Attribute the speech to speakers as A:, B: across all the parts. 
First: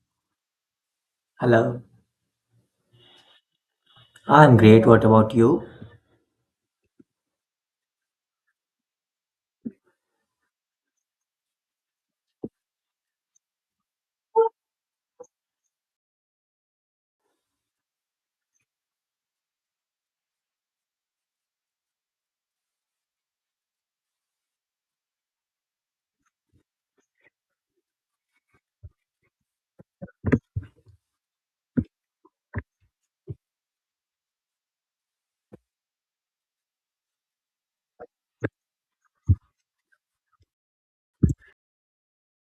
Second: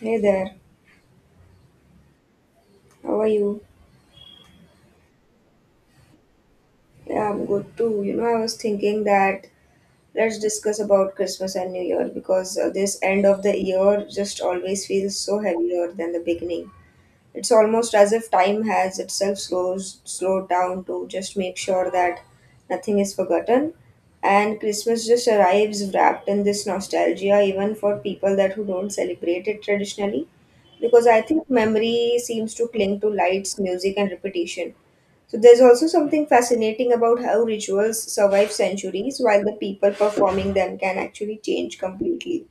A: Hey there,
B: Hello,
A: how are you?
B: I'm great. What about you?
A: Yeah, I'm good too. You know, I was thinking that let's discuss about Christmas and New Year because this end of the year just always feels so heavier than the beginning. It's almost as if time has itself slows slowed down to just make sure that nothing is forgotten, and Christmas just arrives wrapped in this nostalgia, even for people that who don't celebrate it traditionally. Because I think memory seems to cling to lights, music, and repetition. So there's also something fascinating about how rituals survive centuries while the people performing them can actually change completely.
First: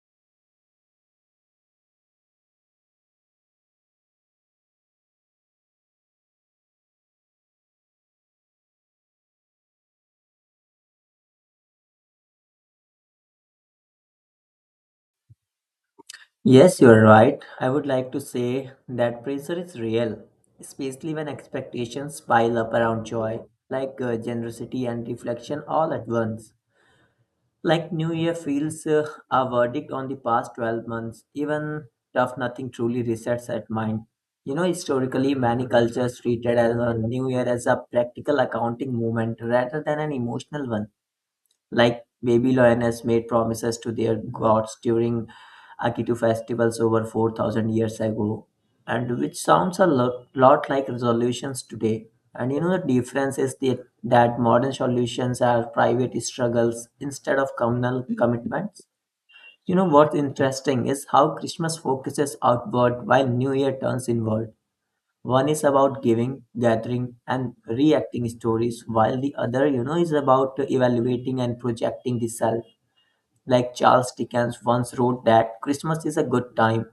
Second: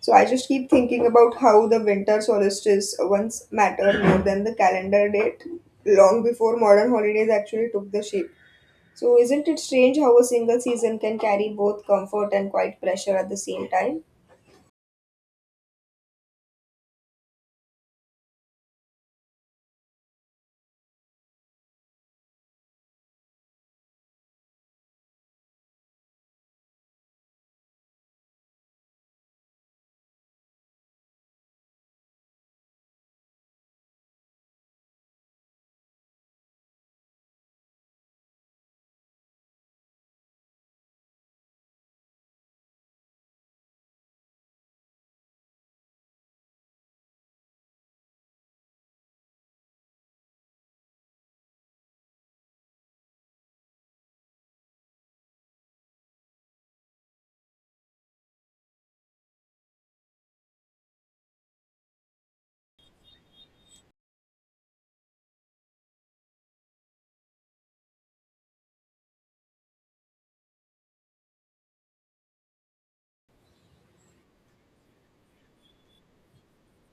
A: So I just keep thinking about how the winter solstice once mattered more than the calendar date long before modern holidays actually took the shape. So isn't it strange how a single season can carry both comfort and quite pressure at the same time?
B: Yes, you're right. I would like to say that pressure is real, especially when expectations pile up around joy, like generosity and reflection all at once. Like New Year feels a verdict on the past 12 months, even tough nothing truly resets at mind. You know, historically, many cultures treated as a New Year as a practical accounting moment rather than an emotional one. Like baby lioness made promises to their gods during Akitu festivals over 4000 years ago, and which sounds a lot like resolutions today. And you know, the difference is that modern solutions are private struggles instead of communal commitments. You know, what's interesting is how Christmas focuses outward while New Year turns inward. One is about giving, gathering, and reacting stories, while the other, you know, is about evaluating and projecting the self. Like Charles Dickens once wrote that Christmas is a good time,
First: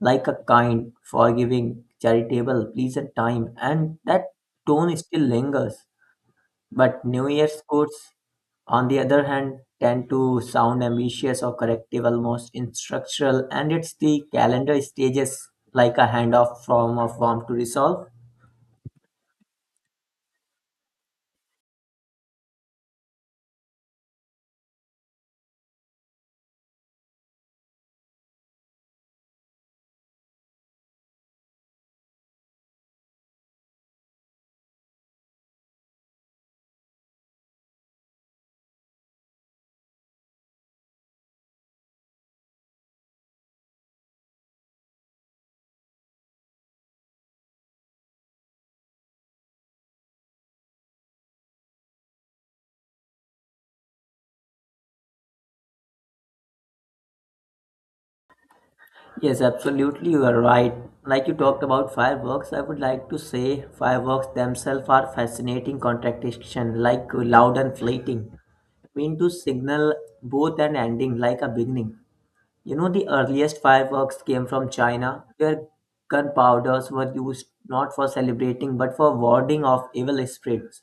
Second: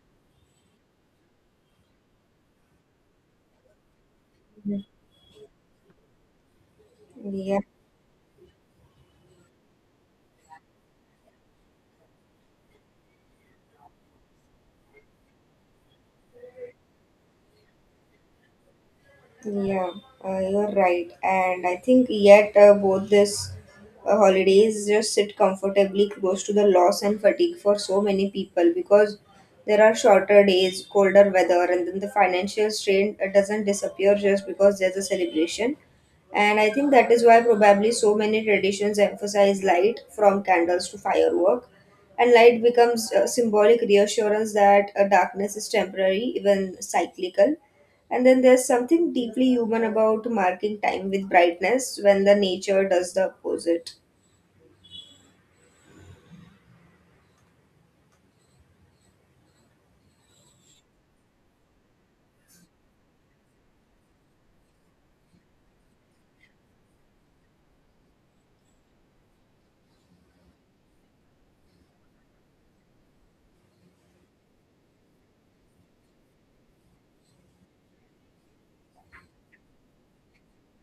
B: like a kind, forgiving, charitable, pleasant time, and that
A: Mhm.
B: tone still lingers. But New
A: Yeah.
B: Year's quotes, on the other hand, tend to sound ambitious or corrective, almost instructional, and it's the calendar stages like a handoff from a form to resolve.
A: Yeah, you're right. And I think yet both this holidays just sit comfortably close to the loss and fatigue for so many people because there are shorter days, colder weather, and then the financial strain doesn't disappear just because there's a celebration. And I think that is why probably so many traditions emphasize light from candles to firework. And light becomes a symbolic reassurance that darkness is temporary, even cyclical, and then there's something deeply human about marking time with brightness when the nature does the opposite.
B: Yes, absolutely, you are right. Like you talked about fireworks, I would like to say fireworks themselves are fascinating contradiction, like loud and fleeting, mean to signal both an ending, like a beginning. You know, the earliest fireworks came from China, where gunpowders were used not for celebrating but for warding off evil spirits.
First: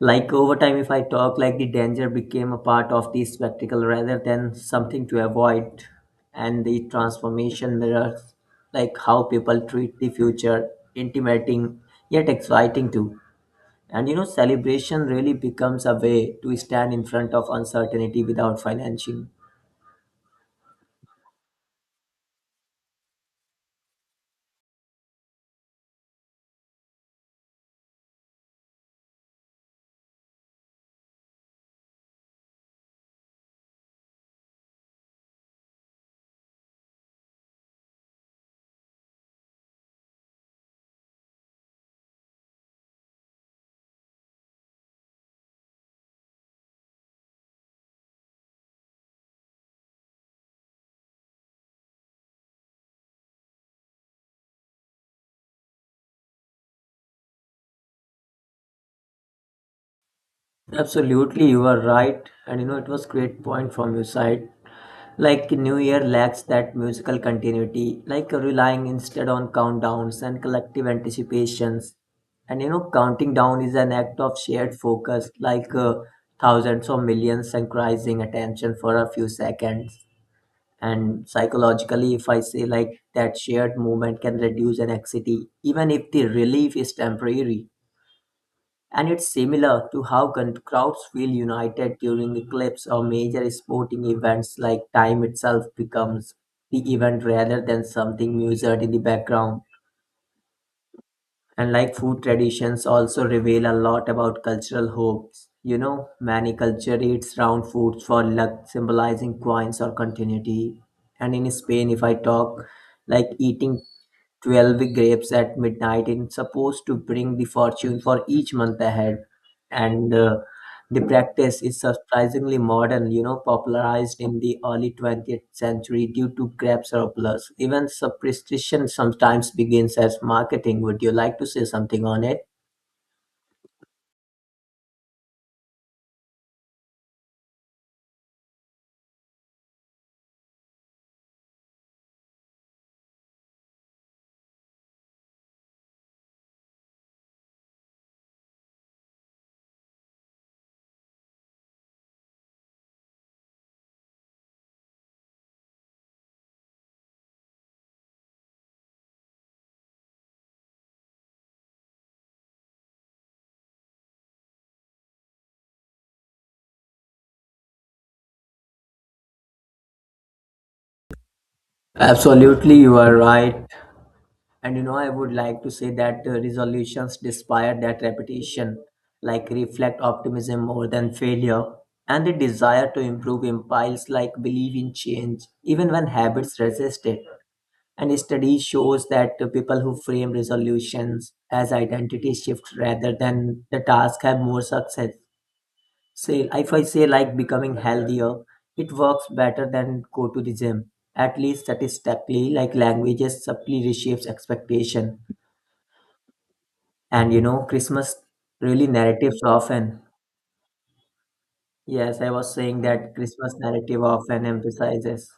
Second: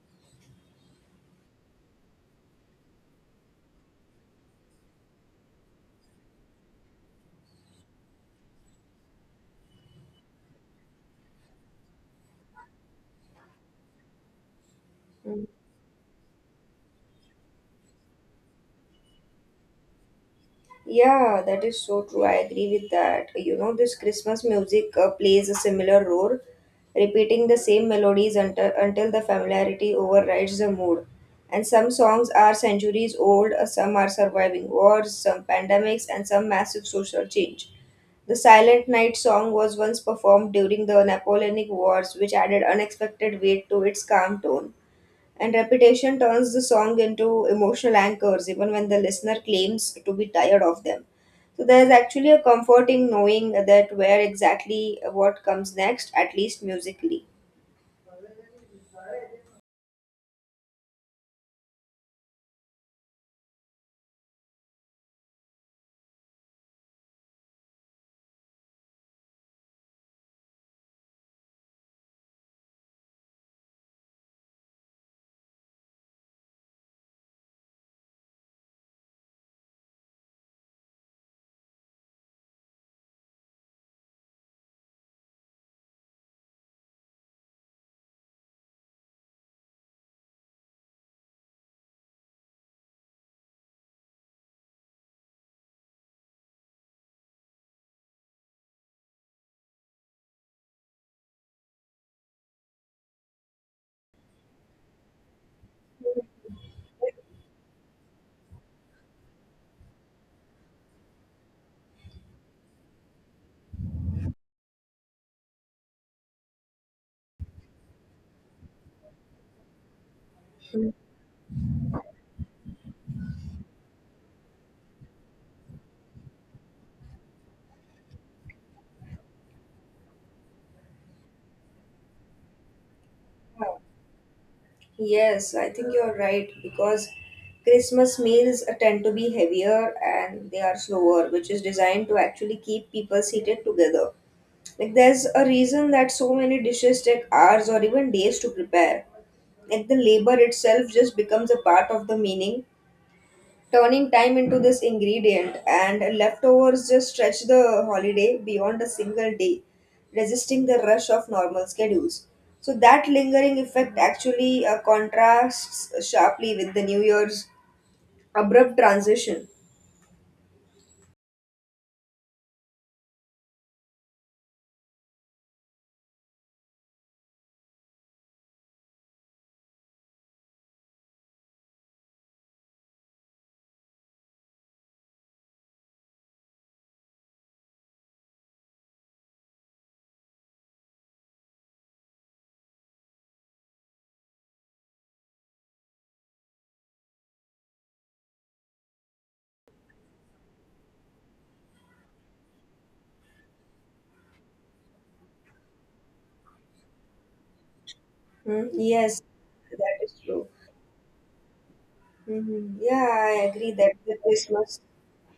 B: Like over time, if I talk, like the danger became a part of the spectacle rather than something to avoid, and the transformation mirrors like how people treat the future, intimidating yet exciting too. And you know, celebration really
A: Hmm.
B: becomes a way to stand in front of uncertainty without financing.
A: Yeah, that is so true. I agree with that. You know, this Christmas music plays a similar role, repeating the same melodies until the familiarity overrides the mood. And some songs are centuries old, some are surviving wars, some pandemics, and some massive social change. The Silent Night song was once performed during the Napoleonic Wars, which added unexpected weight to its calm tone, and repetition turns the song into emotional anchors even when the listener claims to be tired of them. So there's actually a comfort in knowing that where exactly what comes next, at least musically.
B: Absolutely, you are right. And you know, it was great point from your side. Like New Year lacks that musical continuity, like relying instead on countdowns and collective anticipations. And you know, counting down is an act of shared focus, like thousands or millions synchronizing attention for a few seconds. And psychologically, if I say like that shared moment can reduce an anxiety, even if the relief is temporary. And it's similar to how crowds feel united during eclipse or major sporting events, like time itself becomes the event rather than something measured in the background. And like food traditions also reveal a lot about cultural hopes. You know, many culture eats round foods for luck, symbolizing coins or continuity. And in Spain, if I talk, like eating 12 grapes at midnight is supposed to bring the fortune for each month ahead. And the practice is surprisingly modern, you know, popularized in the early 20th century due to grape surplus. Even superstition sometimes begins as marketing. Would you like to say something on it?
A: Yes, I think you're right because Christmas meals tend to be heavier and they are slower, which is designed to actually keep people seated together. Like there's a reason that so many dishes take hours or even days to prepare. Like the labor itself just becomes a part of the meaning. Turning time into this ingredient, and leftovers just stretch the holiday beyond a single day, resisting the rush of normal schedules. So that lingering effect actually contrasts sharply with the New Year's abrupt transition.
B: Absolutely, you are right. And you know, I would like to say that resolutions, despite that repetition, like reflect optimism more than failure, and the desire to improve implies like believe in change, even when habits resist it. And a study shows that the people who frame resolutions as identity shifts rather than the task have more success. Say, if I say like becoming healthier, it works better than go to the gym. At least statistically, like languages subtly reshapes expectation. And you know, Christmas
A: Hmm.
B: really
A: Yes,
B: narratives
A: that
B: often.
A: is true.
B: Yes, I was
A: Hmm.
B: saying
A: Yeah,
B: that
A: I
B: Christmas
A: agree that
B: narrative
A: the
B: often
A: Christmas
B: emphasizes.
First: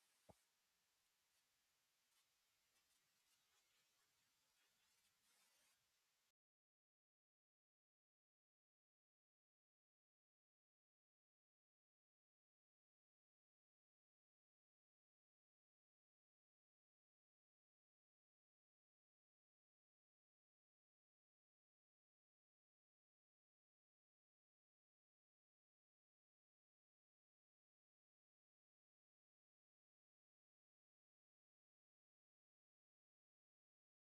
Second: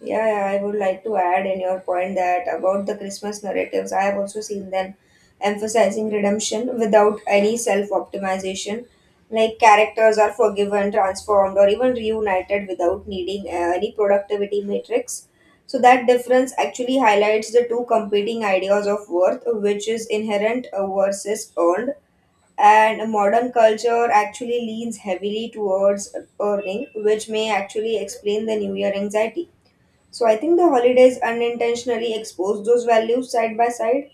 A: Yeah, yeah, I would like to add in your point that about the Christmas narratives. I have also seen them emphasizing redemption without any self optimization. Like characters are forgiven, transformed, or even reunited without needing any productivity matrix. So, that difference actually highlights the two competing ideas of worth, which is inherent versus earned. And modern culture actually leans heavily towards earning, which may actually explain the New Year anxiety. So I think the holidays unintentionally expose those values side by side.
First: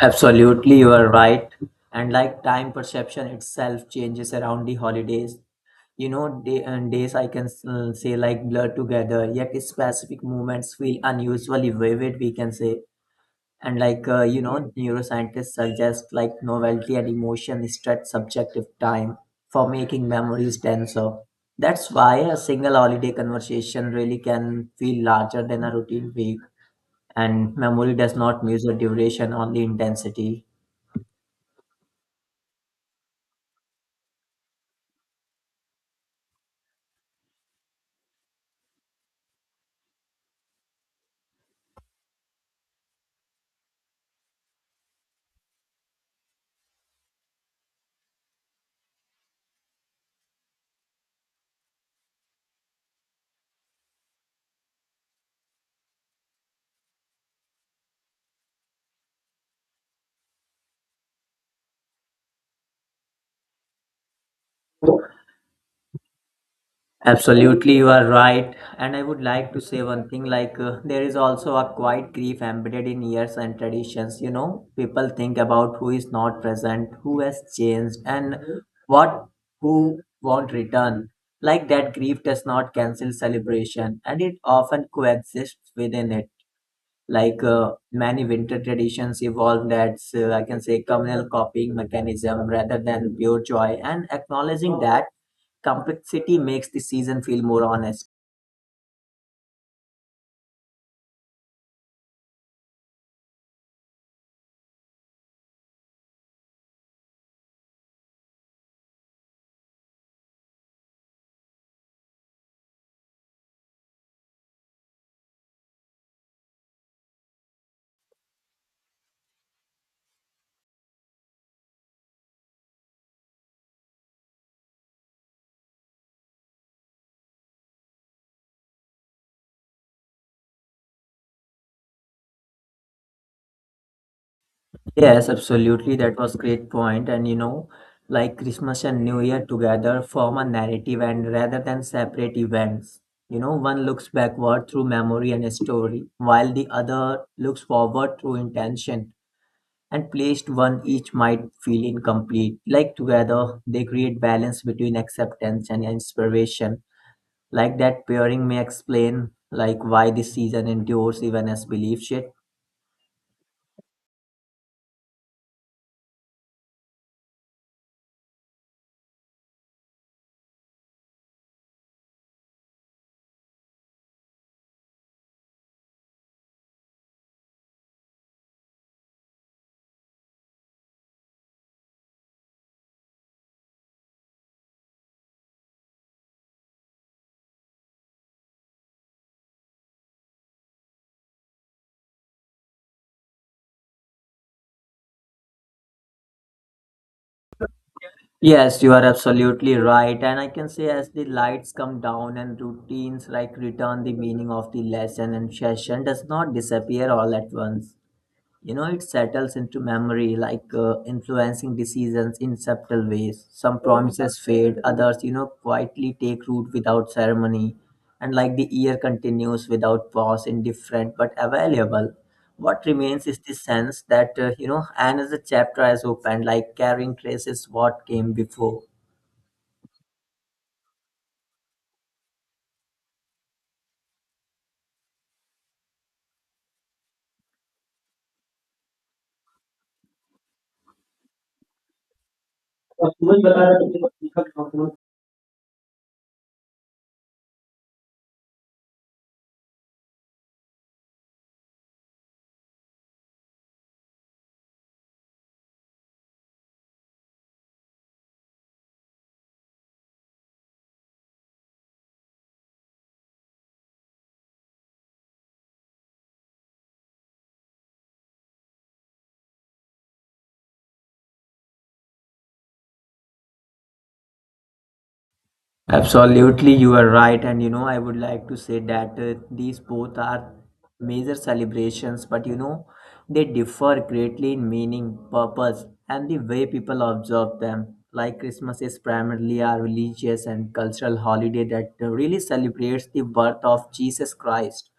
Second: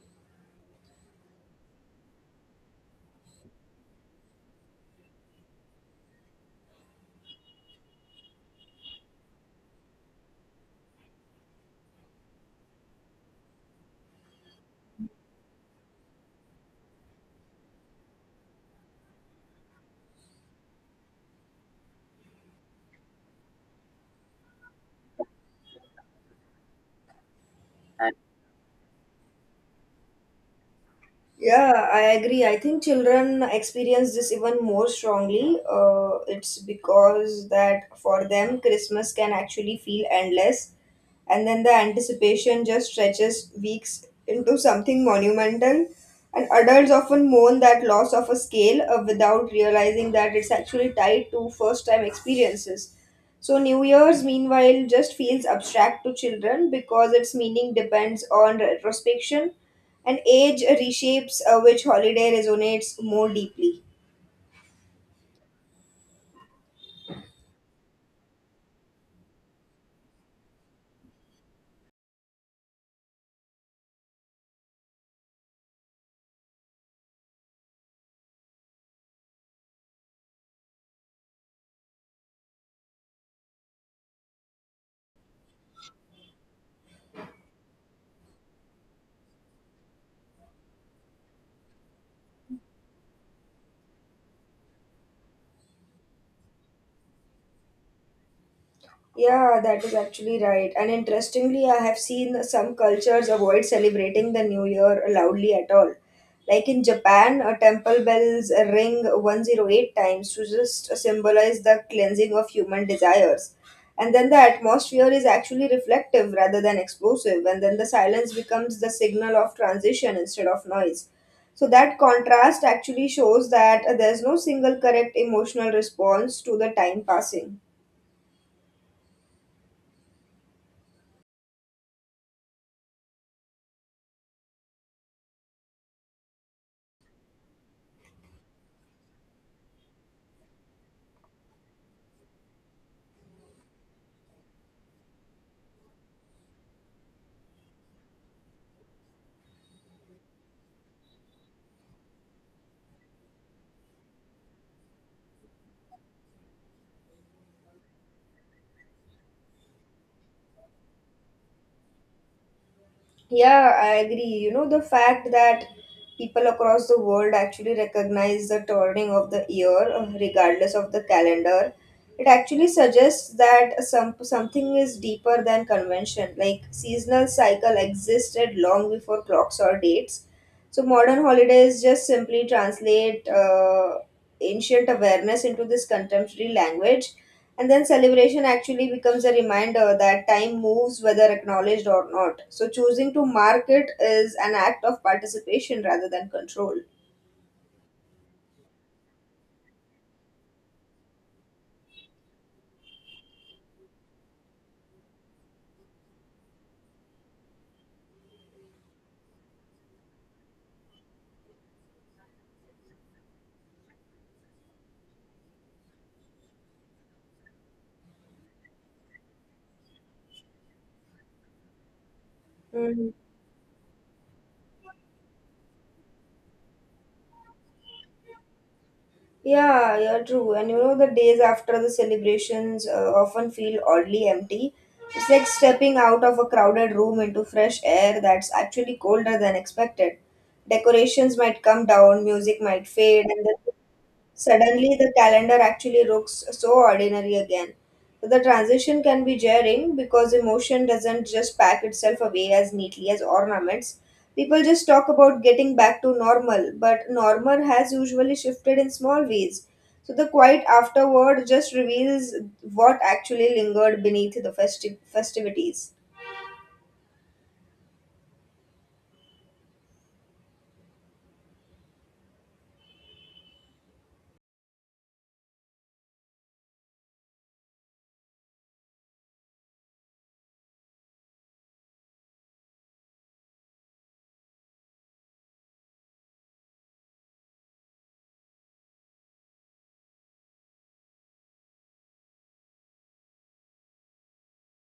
B: Absolutely, you are right. And like time perception itself changes around the holidays. You know, day and days I can say like blur together, yet specific moments feel unusually vivid, we can say. And like you know, neuroscientists suggest like novelty and emotion stretch subjective time for making memories denser. That's why a single holiday conversation really can feel larger than a routine week, and memory does not measure duration, only intensity.
A: Yeah, I agree. I think children experience this even more strongly. It's because that for them, Christmas can actually feel endless, and then the anticipation just stretches weeks into something monumental. And adults often mourn that loss of a scale without realizing that it's actually tied to first time experiences. So, New Year's, meanwhile, just feels abstract to children because its meaning depends on retrospection, and age reshapes which holiday resonates more deeply.
B: Absolutely, you are right. And I would like to say one thing like, there is also a quiet grief embedded in years and traditions. You know, people think about who is not present, who has changed, and what who won't return. Like that grief does not cancel celebration and it often coexists within it. Like many winter traditions evolved as I can say communal copying mechanism rather than pure joy, and acknowledging that complexity makes the season feel more honest.
A: Yeah, that is actually right. And interestingly, I have seen some cultures avoid celebrating the new year loudly at all. Like in Japan, temple bells ring 108 times to just symbolize the cleansing of human desires. And then the atmosphere is actually reflective rather than explosive, and then the silence becomes the signal of transition instead of noise. So that contrast actually shows that there's no single correct emotional response to the time passing.
B: Yes, absolutely, that was great point. And you know, like Christmas and New Year together form a narrative and rather than separate events. You know, one looks backward through memory and story while the other looks forward through intention, and placed one each might feel incomplete. Like together, they create balance between acceptance and inspiration. Like that pairing may explain like why this season endures even as belief shift.
A: Yeah, I agree. You know, the fact that people across the world actually recognize the turning of the year, regardless of the calendar, it actually suggests that something is deeper than convention. Like seasonal cycle existed long before clocks or dates. So modern holidays just simply translate ancient awareness into this contemporary language, and then celebration actually becomes a reminder that time moves whether acknowledged or not. So choosing to mark it is an act of participation rather than control.
B: Yes, you are absolutely right. And I can say as the lights come down and routines like return, the meaning of the lesson and session does not disappear all at once. You know, it settles into memory like influencing decisions in subtle ways. Some promises fade, others you know quietly take root without ceremony, and like the year continues without pause indifferent but available. What
A: Mhm.
B: remains is the sense that you know, another chapter has opened, like carrying traces what came before.
A: Yeah, yeah, true. And you know, the days after the celebrations often feel oddly empty. It's like stepping out of a crowded room into fresh air that's actually colder than expected. Decorations might come down, music might fade, and then suddenly, the calendar actually looks so ordinary again. The transition can be jarring because emotion doesn't just pack itself away as neatly as ornaments. People just talk about getting back to normal, but normal has usually shifted in small ways. So the quiet afterward just reveals what actually lingered beneath the festivities.
B: Absolutely, you are right. And you know, I would like to say that these both are major celebrations, but you know, they differ greatly in meaning, purpose, and the way people observe them. Like Christmas is primarily a religious and cultural holiday that really celebrates the birth of Jesus Christ.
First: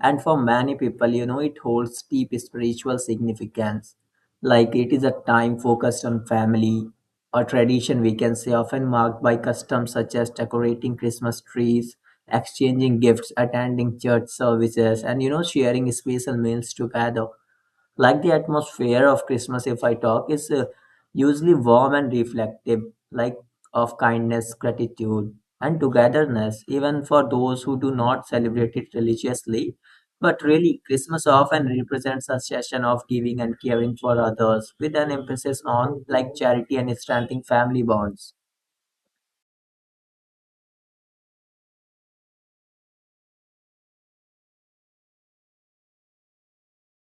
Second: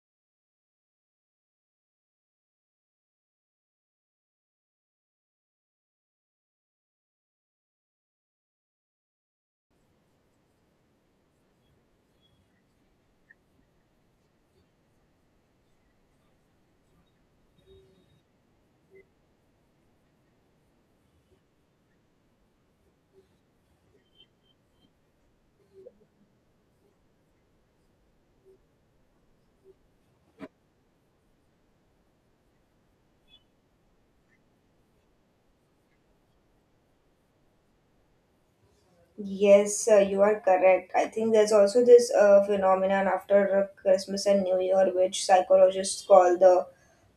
B: And for many people, you know, it holds deep spiritual significance. Like it is a time focused on family, a tradition we can say often marked by customs such as decorating Christmas trees, exchanging gifts, attending church services, and you know, sharing special meals together. Like the atmosphere of Christmas, if I talk, is usually warm and reflective, like of kindness, gratitude, and togetherness, even for those who do not celebrate it religiously. But really Christmas often represents a session of giving and caring for others with an emphasis on like charity and strengthening family bonds.
A: Yes, you are correct. I think there's also this phenomenon after Christmas and New Year, which psychologists call the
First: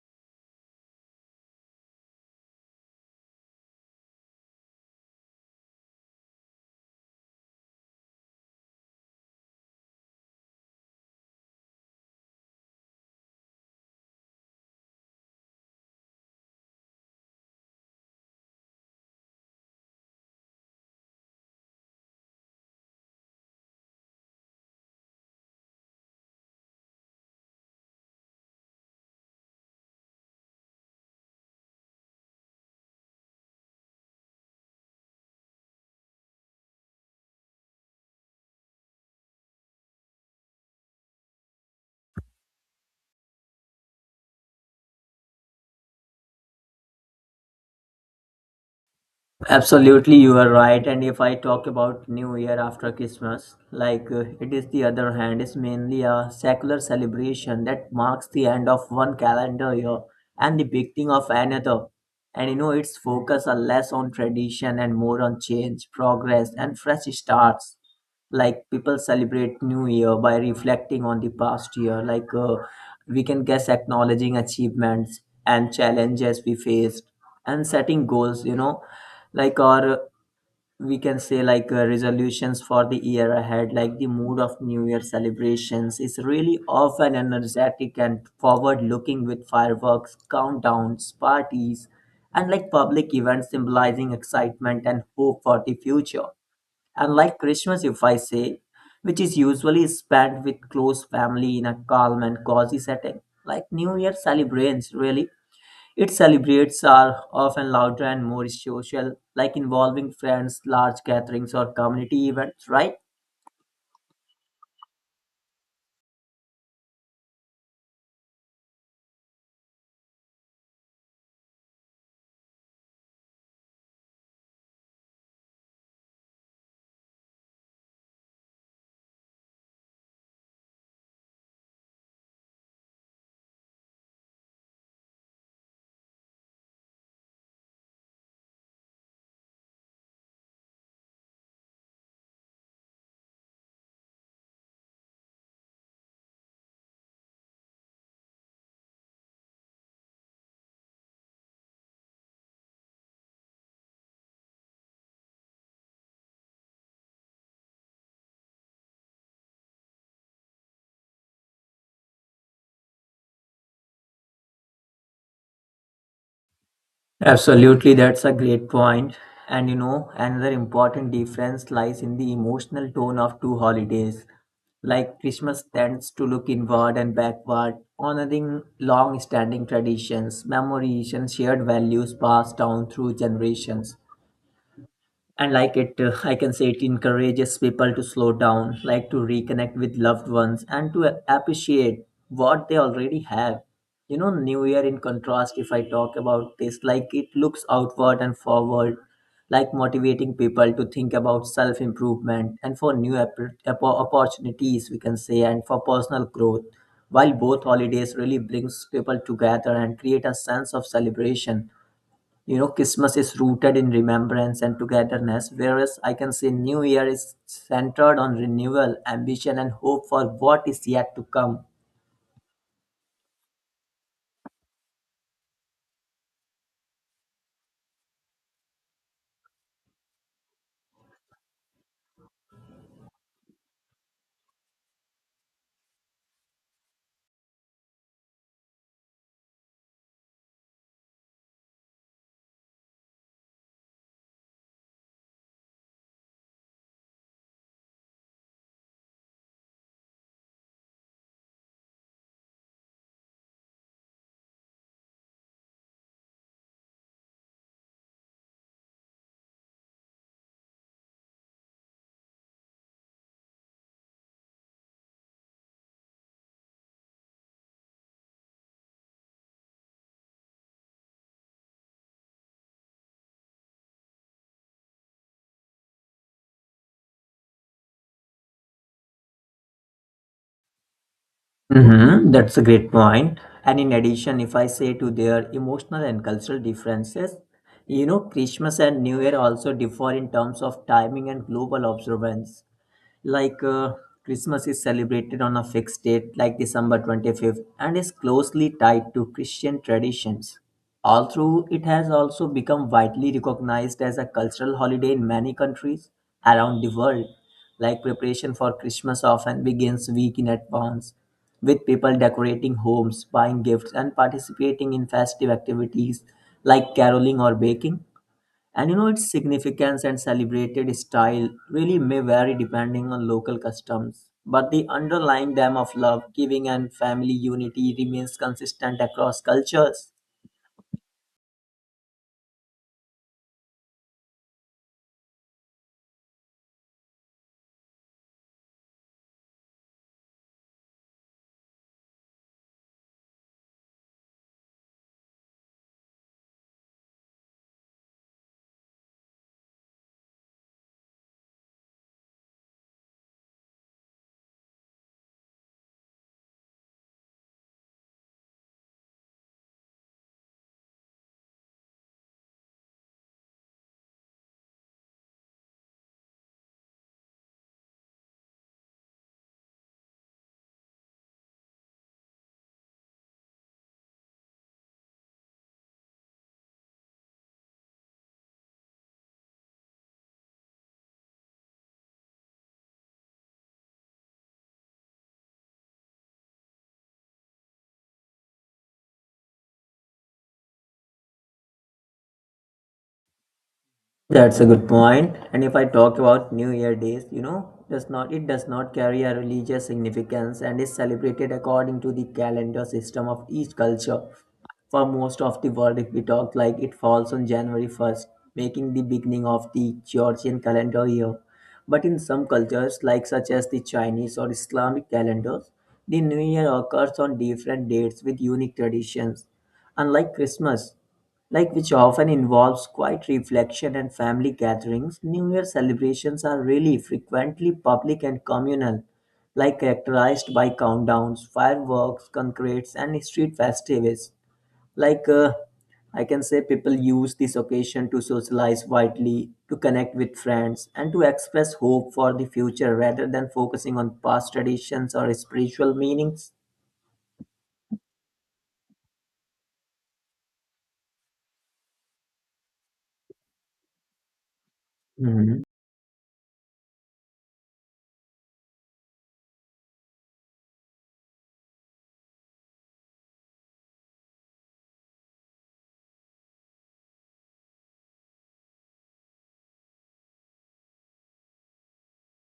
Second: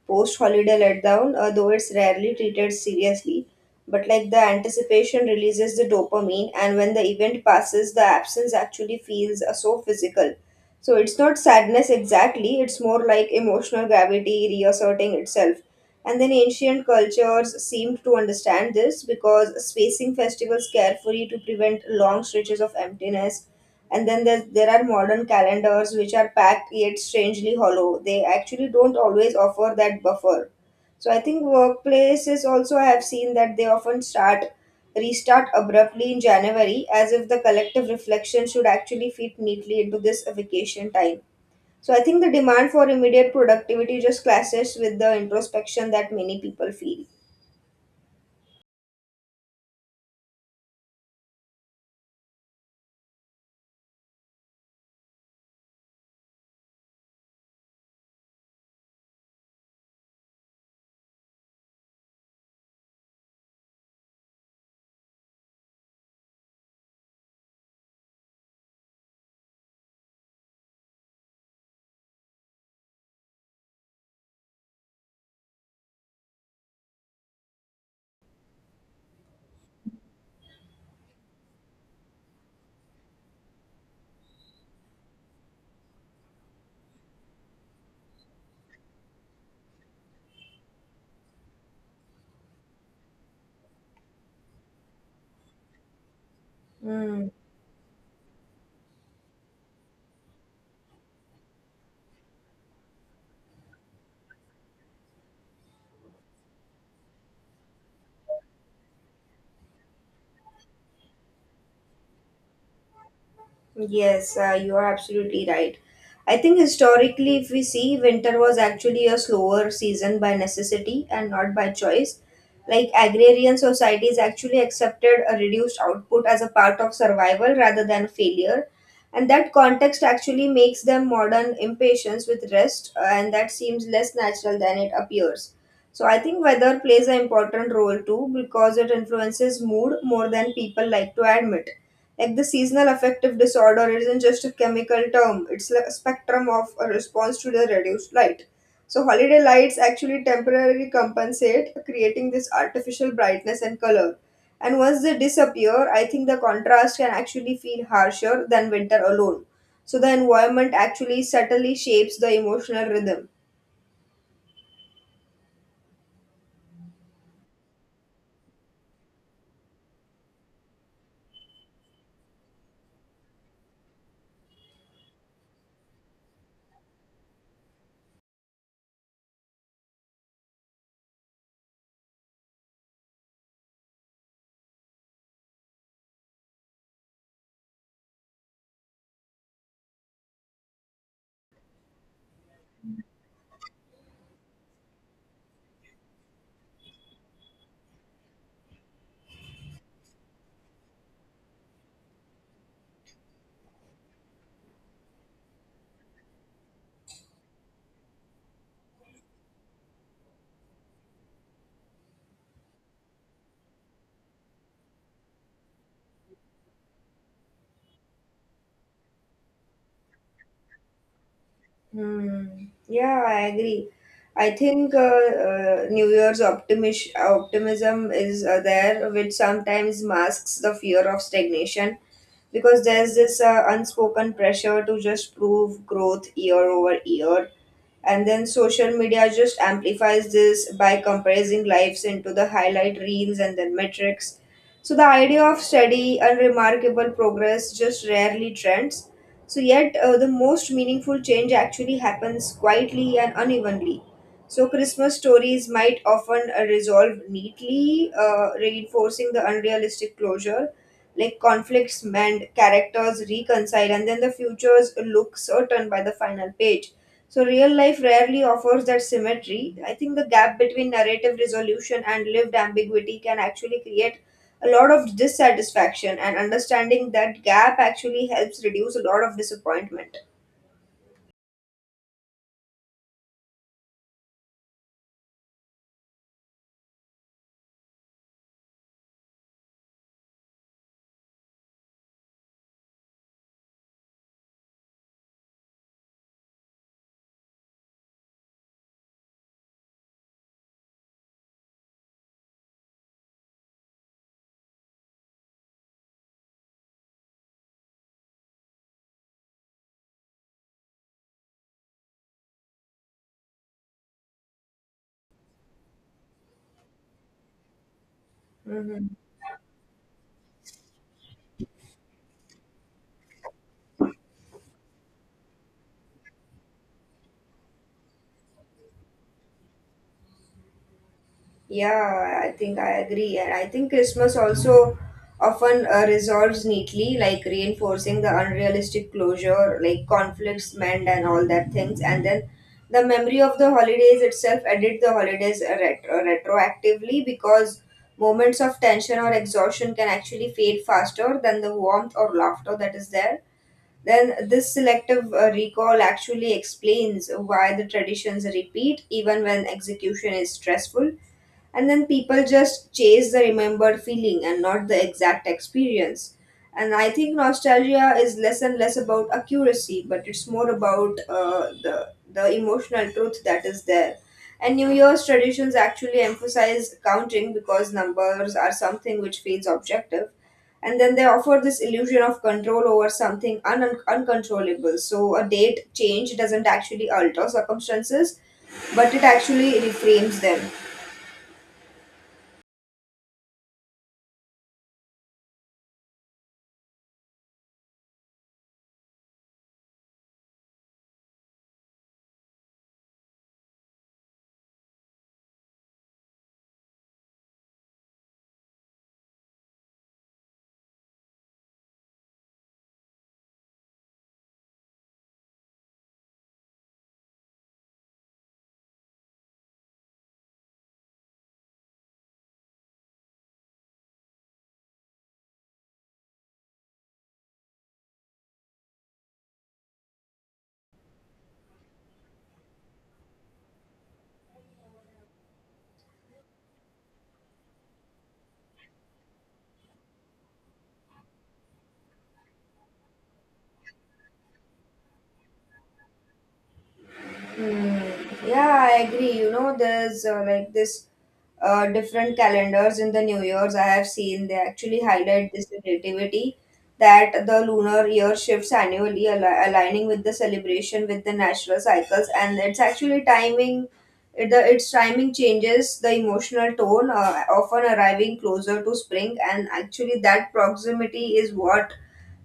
A: post holiday letdown, though it's rarely treated seriously. But like the anticipation releases the dopamine, and when the event passes, the absence actually feels so physical. So it's not sadness exactly, it's more like emotional gravity reasserting itself. And then ancient cultures seemed to understand this because spacing festivals carefully to prevent long stretches of emptiness, and then there are modern calendars which are packed yet strangely hollow. They actually don't always offer that buffer. So I think workplaces also I have seen that they often start restart abruptly in January as if the collective reflection should actually fit neatly into this vacation time. So I think the demand for immediate productivity just clashes with the introspection that many people feel.
B: Absolutely, you are right. And if I talk about New Year after Christmas, like it is the other hand, it's mainly a secular celebration that marks the end of one calendar year and the beginning of another. And you know, its focus are less on tradition and more on change, progress, and fresh starts. Like people celebrate New Year by reflecting on the past year, like we can guess acknowledging achievements and challenges we faced and setting goals, you know, like or we can say like resolutions for the year ahead. Like the mood of New Year celebrations is really often energetic and forward looking, with fireworks, countdowns, parties, and like public events symbolizing excitement and hope for the future. And
A: Hmm.
B: like Christmas, if I say, which is usually spent with close family in a calm and cozy setting, like New Year celebrations really, its celebrates are often louder and more social, like involving friends, large gatherings, or community events, right?
A: Yes, you are absolutely right. I think historically, if we see, winter was actually a slower season by necessity and not by choice. Like agrarian societies actually accepted a reduced output as a part of survival rather than failure. And that context actually makes them modern impatience with rest, and that seems less natural than it appears. So I think weather plays an important role too because it influences mood more than people like to admit. Like the seasonal affective disorder isn't just a chemical term, it's like a spectrum of a response to the reduced light. So, holiday lights actually temporarily compensate, creating this artificial brightness and color. And once they disappear, I think the contrast can actually feel harsher than winter alone. So, the environment actually subtly shapes the emotional rhythm.
B: Absolutely, that's a great point. And you know, another important difference lies in the emotional tone of two holidays. Like Christmas tends to look inward and backward, honoring long standing traditions, memories, and shared values passed down through generations. And like it I can say it encourages people to slow down, like to reconnect with loved ones and to appreciate what they already have. You know, New Year in contrast, if I talk about this, like it looks outward and forward, like motivating people to think about self improvement and for new opportunities we can say, and for personal growth. While both holidays really brings people together and create a sense of celebration, you know, Christmas is rooted in remembrance and togetherness, whereas I can say New Year is centered on renewal, ambition, and hope for what is yet to come.
A: Hmm. Yeah, I agree. I think New Year's optimism is there, which sometimes masks the fear of stagnation, because there's this unspoken pressure to just prove growth year over year, and then social media just amplifies this by compressing lives into the highlight reels and then metrics. So the idea of steady and remarkable progress just rarely trends. So yet the most meaningful change actually happens quietly and unevenly. So, Christmas stories might often resolve neatly, reinforcing the unrealistic closure. Like conflicts mend, characters reconcile, and then the futures look certain by the final page. So, real life rarely offers that symmetry. I think the gap between narrative resolution and lived ambiguity can actually create a lot of dissatisfaction, and understanding that gap actually helps reduce a lot of disappointment.
B: Mm-hmm, that's a great point. And in addition, if I say to their emotional and cultural differences, you know, Christmas and New Year also differ in terms of timing and global observance. Like Christmas is celebrated on a fixed date like December 25th and is closely tied to Christian traditions. Although it has also become widely recognized as a cultural holiday in many countries around the world, like preparation for Christmas often begins week in advance, with people decorating homes, buying gifts, and participating in festive activities like caroling or baking. And you know,
A: Mhm.
B: its significance and celebrated style really may vary depending on local customs, but the underlying theme of love, giving, and family unity remains consistent across cultures.
A: Yeah, I think I agree. And I think Christmas also often resolves neatly, like reinforcing the unrealistic closure, like conflicts mend and all that things. And then the memory of the holidays itself edit the holidays retroactively, because moments of tension or exhaustion can actually fade faster than the warmth or laughter that is there. Then this selective recall actually explains why the traditions repeat even when execution is stressful, and then people just chase the remembered feeling and not the exact experience. And I think nostalgia is less and less about accuracy, but it's more about the emotional truth that is there. And new year's traditions actually emphasize counting because numbers are something which feels objective, and then they offer this illusion of control over something uncontrollable. So a date change doesn't actually alter circumstances, but it actually reframes them.
B: That's a good point. And if I talk about New Year days, you know, does not it does not carry a religious significance and is celebrated according to the calendar system of each culture. For most of the world, if we talk like it falls on January 1st, making the beginning of the Georgian calendar year. But in some cultures, like such as the Chinese or Islamic calendars, the New Year occurs on different dates with unique traditions. Unlike Christmas, like which often involves quiet reflection and family gatherings, New Year celebrations are really frequently public and communal, like characterized by countdowns, fireworks, concretes, and street festivities. Like uh, I can say, people use this occasion to socialize widely, to connect with friends, and to express hope for the future rather than focusing on past traditions or spiritual meanings.
A: Hmm. Yeah, I agree. You know, there's like this different calendars in the New Year's I have seen. They actually highlight this relativity, that the lunar year shifts annually, aligning with the celebration with the natural cycles, and it's actually timing. Its timing changes the emotional tone, often arriving closer to spring, and actually that proximity is what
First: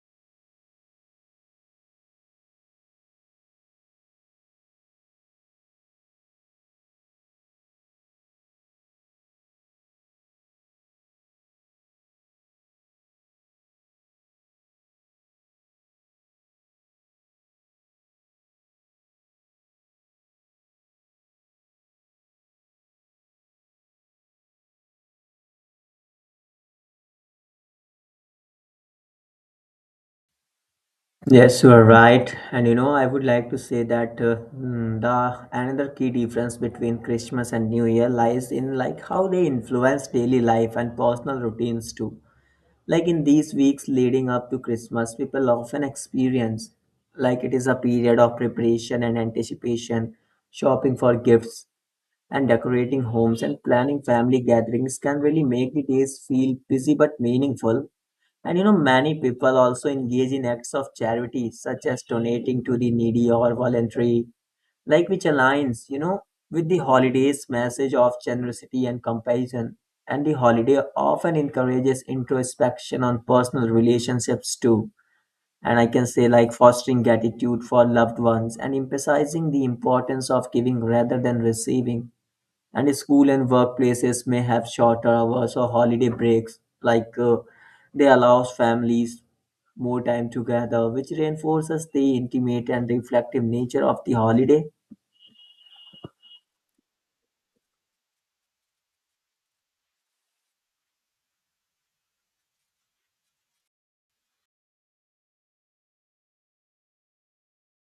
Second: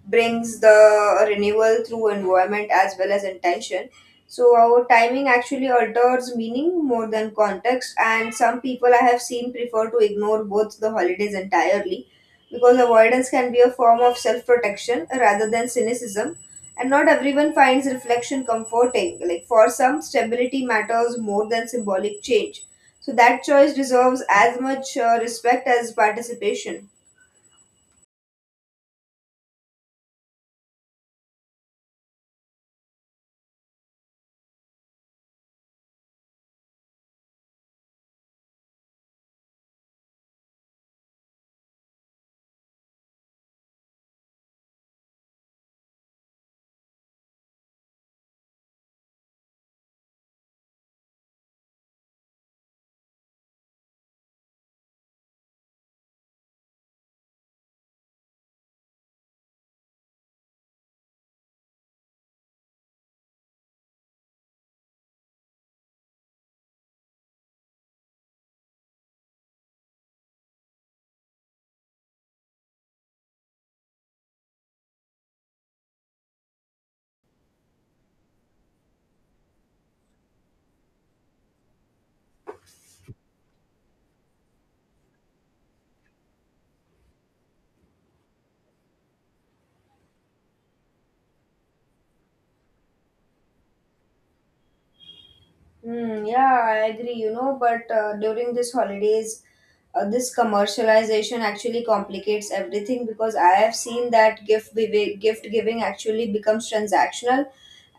A: brings the renewal through environment as well as intention. So our timing actually alters meaning more than context, and some people I have seen prefer to ignore both the holidays entirely because avoidance can be a form of self protection rather than cynicism. And not everyone finds reflection comforting. Like for some, stability matters more than symbolic change. So that choice deserves as much respect as participation.
B: Yes, you are right. And you know, I would like to say that the another key difference between Christmas and New Year lies in like how they influence daily life and personal routines too. Like in these weeks leading up to Christmas, people often experience like it is a period of preparation and anticipation, shopping for gifts and decorating homes and planning family gatherings can really make the days feel busy but meaningful. And you know, many people also engage in acts of charity, such as donating to the needy or voluntary, like which aligns, you know, with the holiday's message of generosity and compassion. And the holiday often encourages introspection on personal relationships too. And I can say, like, fostering gratitude for loved ones and emphasizing the importance of giving rather than receiving. And school and workplaces may have shorter hours or holiday breaks, they allow families more time together, which reinforces the intimate and reflective nature of the holiday.
A: Mm, yeah, I agree, but during this holidays, this commercialization actually complicates everything because I have seen that gift giving actually becomes transactional,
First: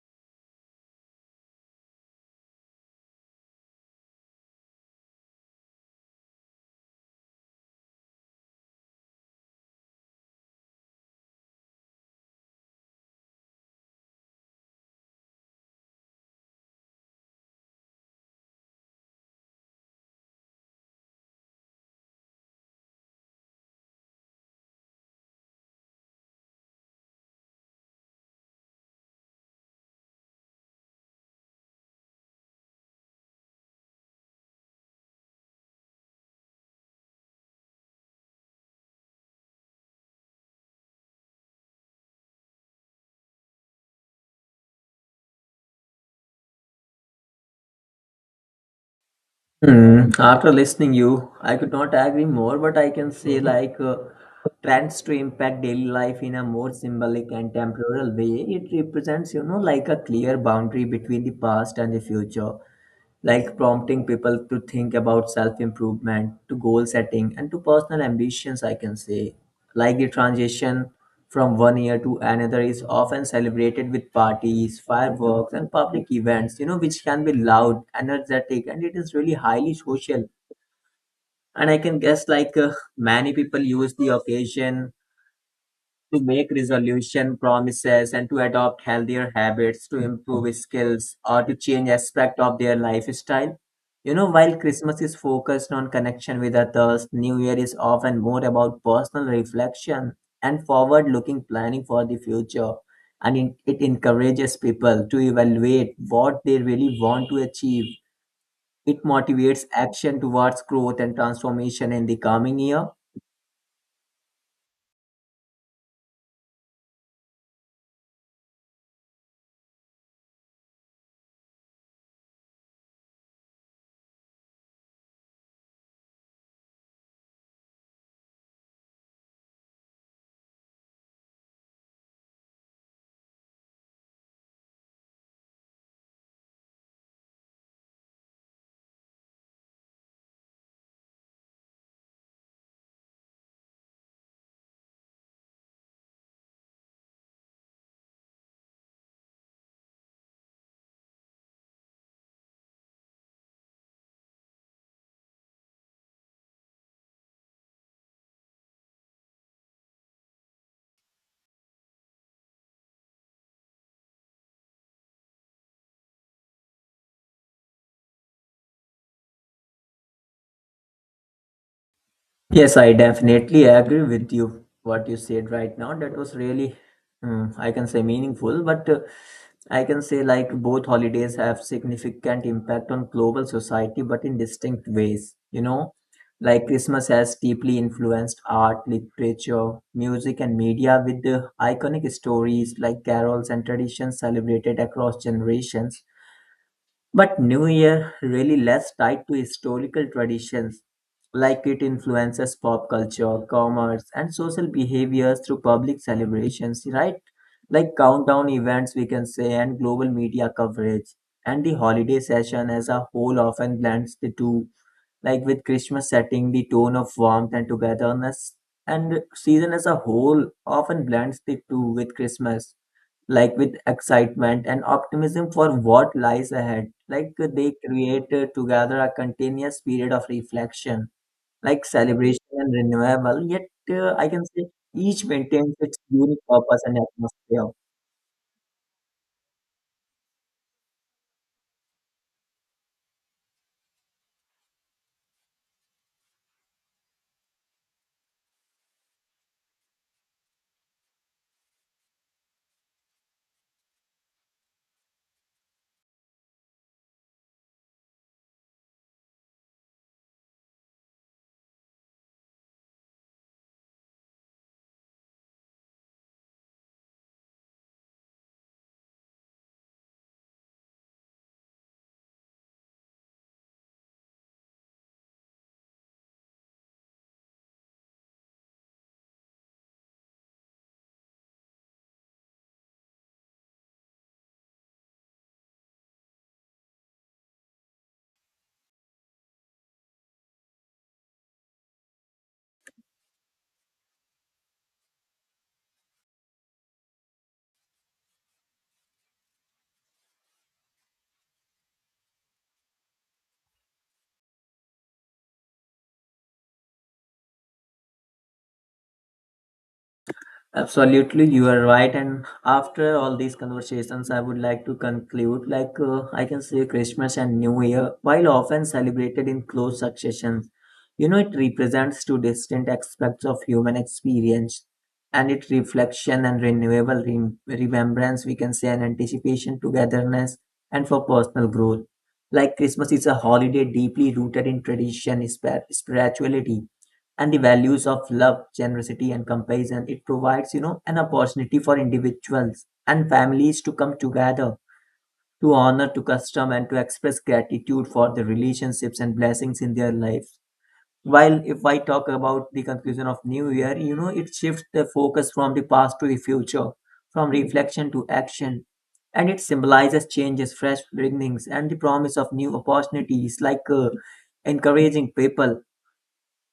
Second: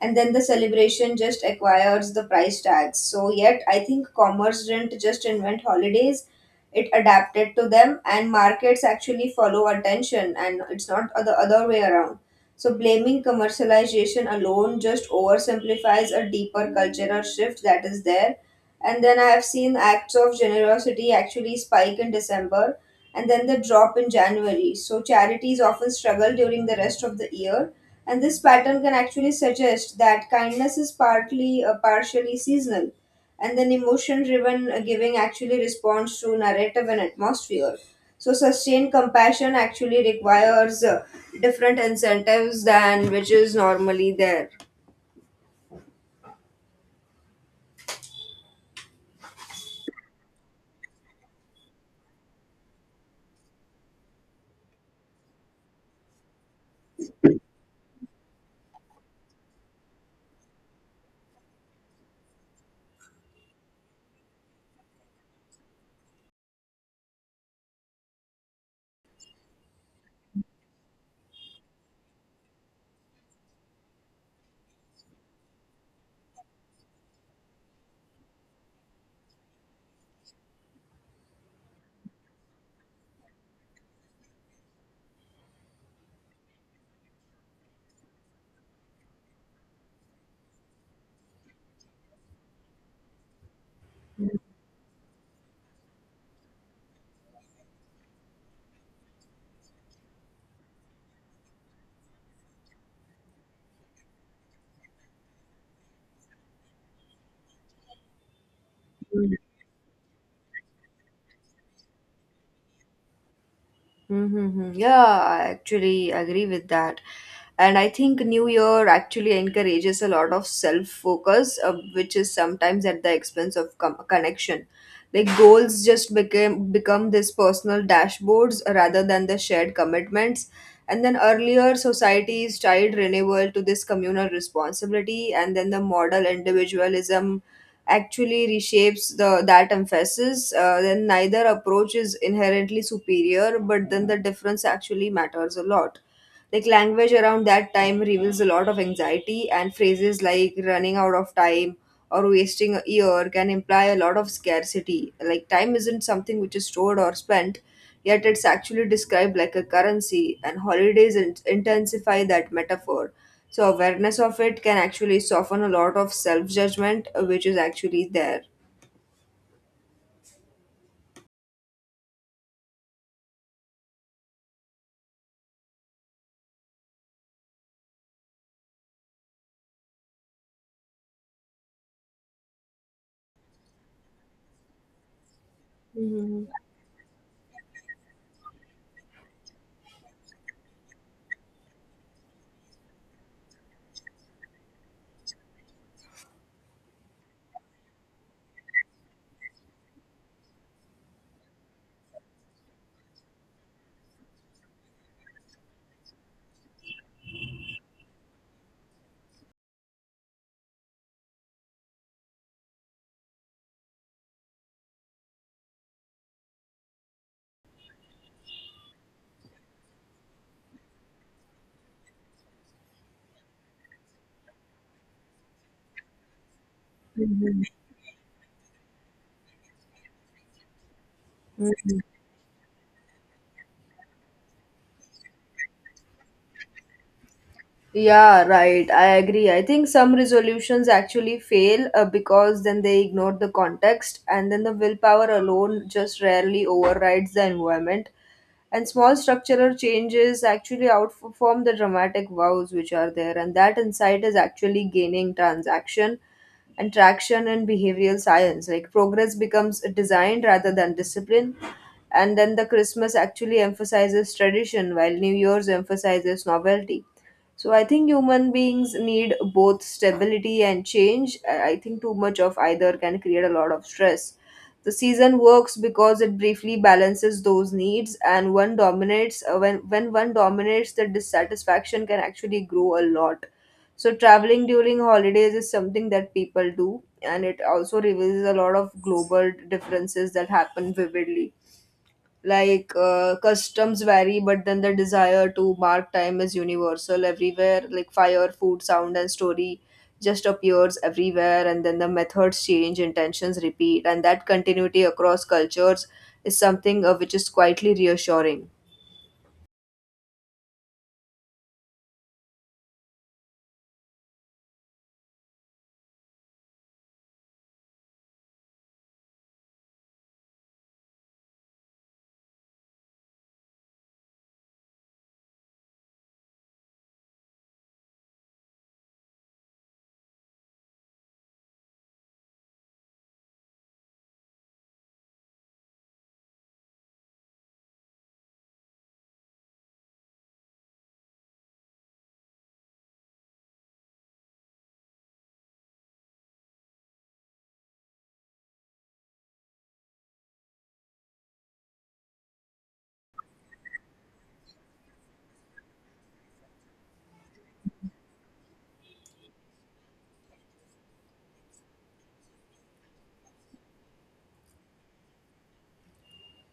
A: and then the celebration just acquires the price tags. So, yet, I think commerce didn't just invent holidays, it adapted to them, and markets actually follow attention, and it's not the other way around. So, blaming commercialization alone just oversimplifies a deeper cultural shift that is there. And then I have seen acts of generosity actually spike in December and then the drop in January. So, charities often struggle during the rest of the year, and this pattern can actually suggest that kindness is partly partially seasonal, and then emotion-driven giving actually responds to narrative and atmosphere. So sustained compassion actually requires different incentives than which is normally there.
B: Hmm. After listening you, I could not agree more, but I can say trends to impact daily life in a more symbolic and temporal way. It represents, you know, like a clear boundary between the past and the future, like prompting people to think about self improvement, to goal setting, and to personal ambitions, I can say. Like the transition from one year to another is often celebrated with parties, fireworks, and public events, you know, which can be loud, energetic, and it is really highly social. And I can guess many people use the occasion to make resolution promises and to adopt healthier habits to improve skills or to change aspect of their lifestyle. You know, while Christmas is focused on connection with others, new year is often more about personal reflection and forward looking planning for the future. And it encourages people to evaluate what they really want to achieve. It motivates action towards growth and transformation in the coming year.
A: Mm-hmm. Yeah, I actually agree with that. And I think New Year actually encourages a lot of self focus, which is sometimes at the expense of connection. Like goals just became become this personal dashboards rather than the shared commitments. And then earlier societies tied renewal to this communal responsibility, and then the model individualism actually reshapes the that emphasis then neither approach is inherently superior, but then the difference actually matters a lot. Like language around that time reveals a lot of anxiety, and phrases like running out of time or wasting a year can imply a lot of scarcity. Like time isn't something which is stored or spent, yet it's actually described like a currency, and holidays intensify that metaphor. So, awareness of it can actually soften a lot of self judgment, which is actually there.
B: Yes, I definitely agree with you. What you said right now, that was really, I can say meaningful, but I can say like both holidays have significant impact on global society, but in distinct ways. You know,
A: Mhm.
B: like Christmas has deeply influenced art, literature, music, and media with the iconic stories like carols and traditions celebrated across generations. But New Year really less tied to historical traditions, like it influences pop culture, commerce, and social behaviors through public celebrations, right? Like countdown events, we can say, and global media coverage. And the holiday session as a whole often blends the two, like with Christmas setting the tone of warmth and togetherness. And season as a whole often blends the two with Christmas like with excitement and optimism for what lies ahead.
A: Mhm.
B: They create together a continuous period of reflection, like
A: Mhm.
B: celebration and renewable, yet I can say each maintains its unique purpose and atmosphere.
A: Yeah, right. I agree. I think some resolutions actually fail because then they ignore the context, and then the willpower alone just rarely overrides the environment. And small structural changes actually outperform the dramatic vows which are there, and that insight is actually gaining transaction and traction in behavioral science. Like progress becomes design rather than discipline. And then the Christmas actually emphasizes tradition while New Year's emphasizes novelty. So I think human beings need both stability and change. I think too much of either can create a lot of stress. The season works because it briefly balances those needs, and one dominates when one dominates, the dissatisfaction can actually grow a lot. So traveling during holidays is something that people do, and it also reveals a lot of global differences that happen vividly. Like customs vary, but then the desire to mark time is universal everywhere. Like fire, food, sound, and story just appears everywhere, and then the methods change, intentions repeat, and that continuity across cultures is something which is quietly reassuring.
B: Absolutely, you are right. And after all these conversations, I would like to conclude I can say Christmas and New Year, while often celebrated in close succession, you know, it represents two distinct aspects of human experience and it reflection and renewable remembrance, we can say, and anticipation, togetherness, and for personal growth. Like Christmas is a holiday deeply rooted in tradition, spirituality and the values of love, generosity, and compassion. It provides, you know, an opportunity for individuals and families to come together to honor, to custom, and to express gratitude for the relationships and blessings in their lives. While if I talk about the conclusion of New Year, you know, it shifts the focus from the past to the future, from reflection to action. And it symbolizes changes, fresh beginnings, and the promise of new opportunities, encouraging people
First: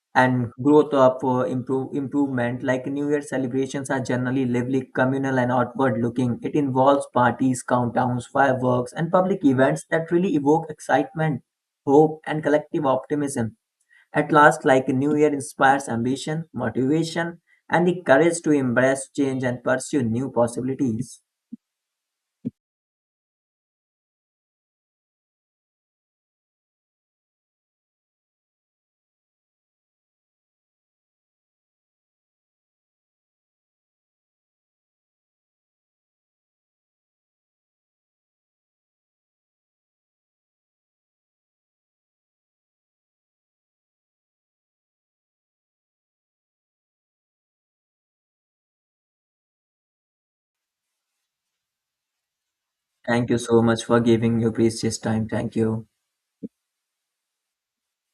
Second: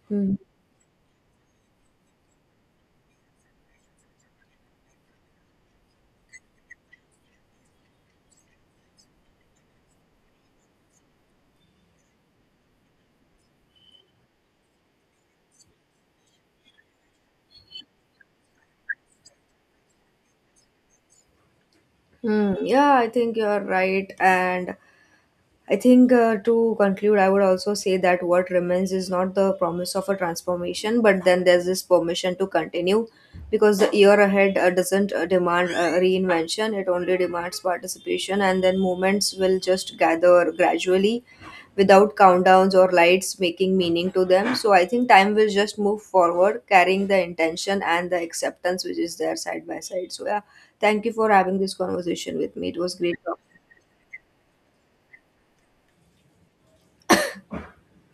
A: Hmm.
B: and growth of improvement. Like new year celebrations are generally lively, communal, and outward looking. It involves parties, countdowns, fireworks, and public events that really evoke excitement, hope, and collective optimism. At last, like new year inspires ambition, motivation, and the courage to embrace change and pursue new possibilities.
A: Hmm, yeah, I think you're right, and I think to conclude, I would also say that what remains is not the promise of a transformation, but then there's this permission to continue because the year ahead doesn't demand reinvention, it only demands participation, and then moments will just gather gradually without countdowns or lights making meaning to them. So I think time will just move forward, carrying the intention and the acceptance which is there side by side. So, yeah, thank you for having this conversation with me. It was great
B: Thank you
A: talking.
B: so much for giving your precious time. Thank you.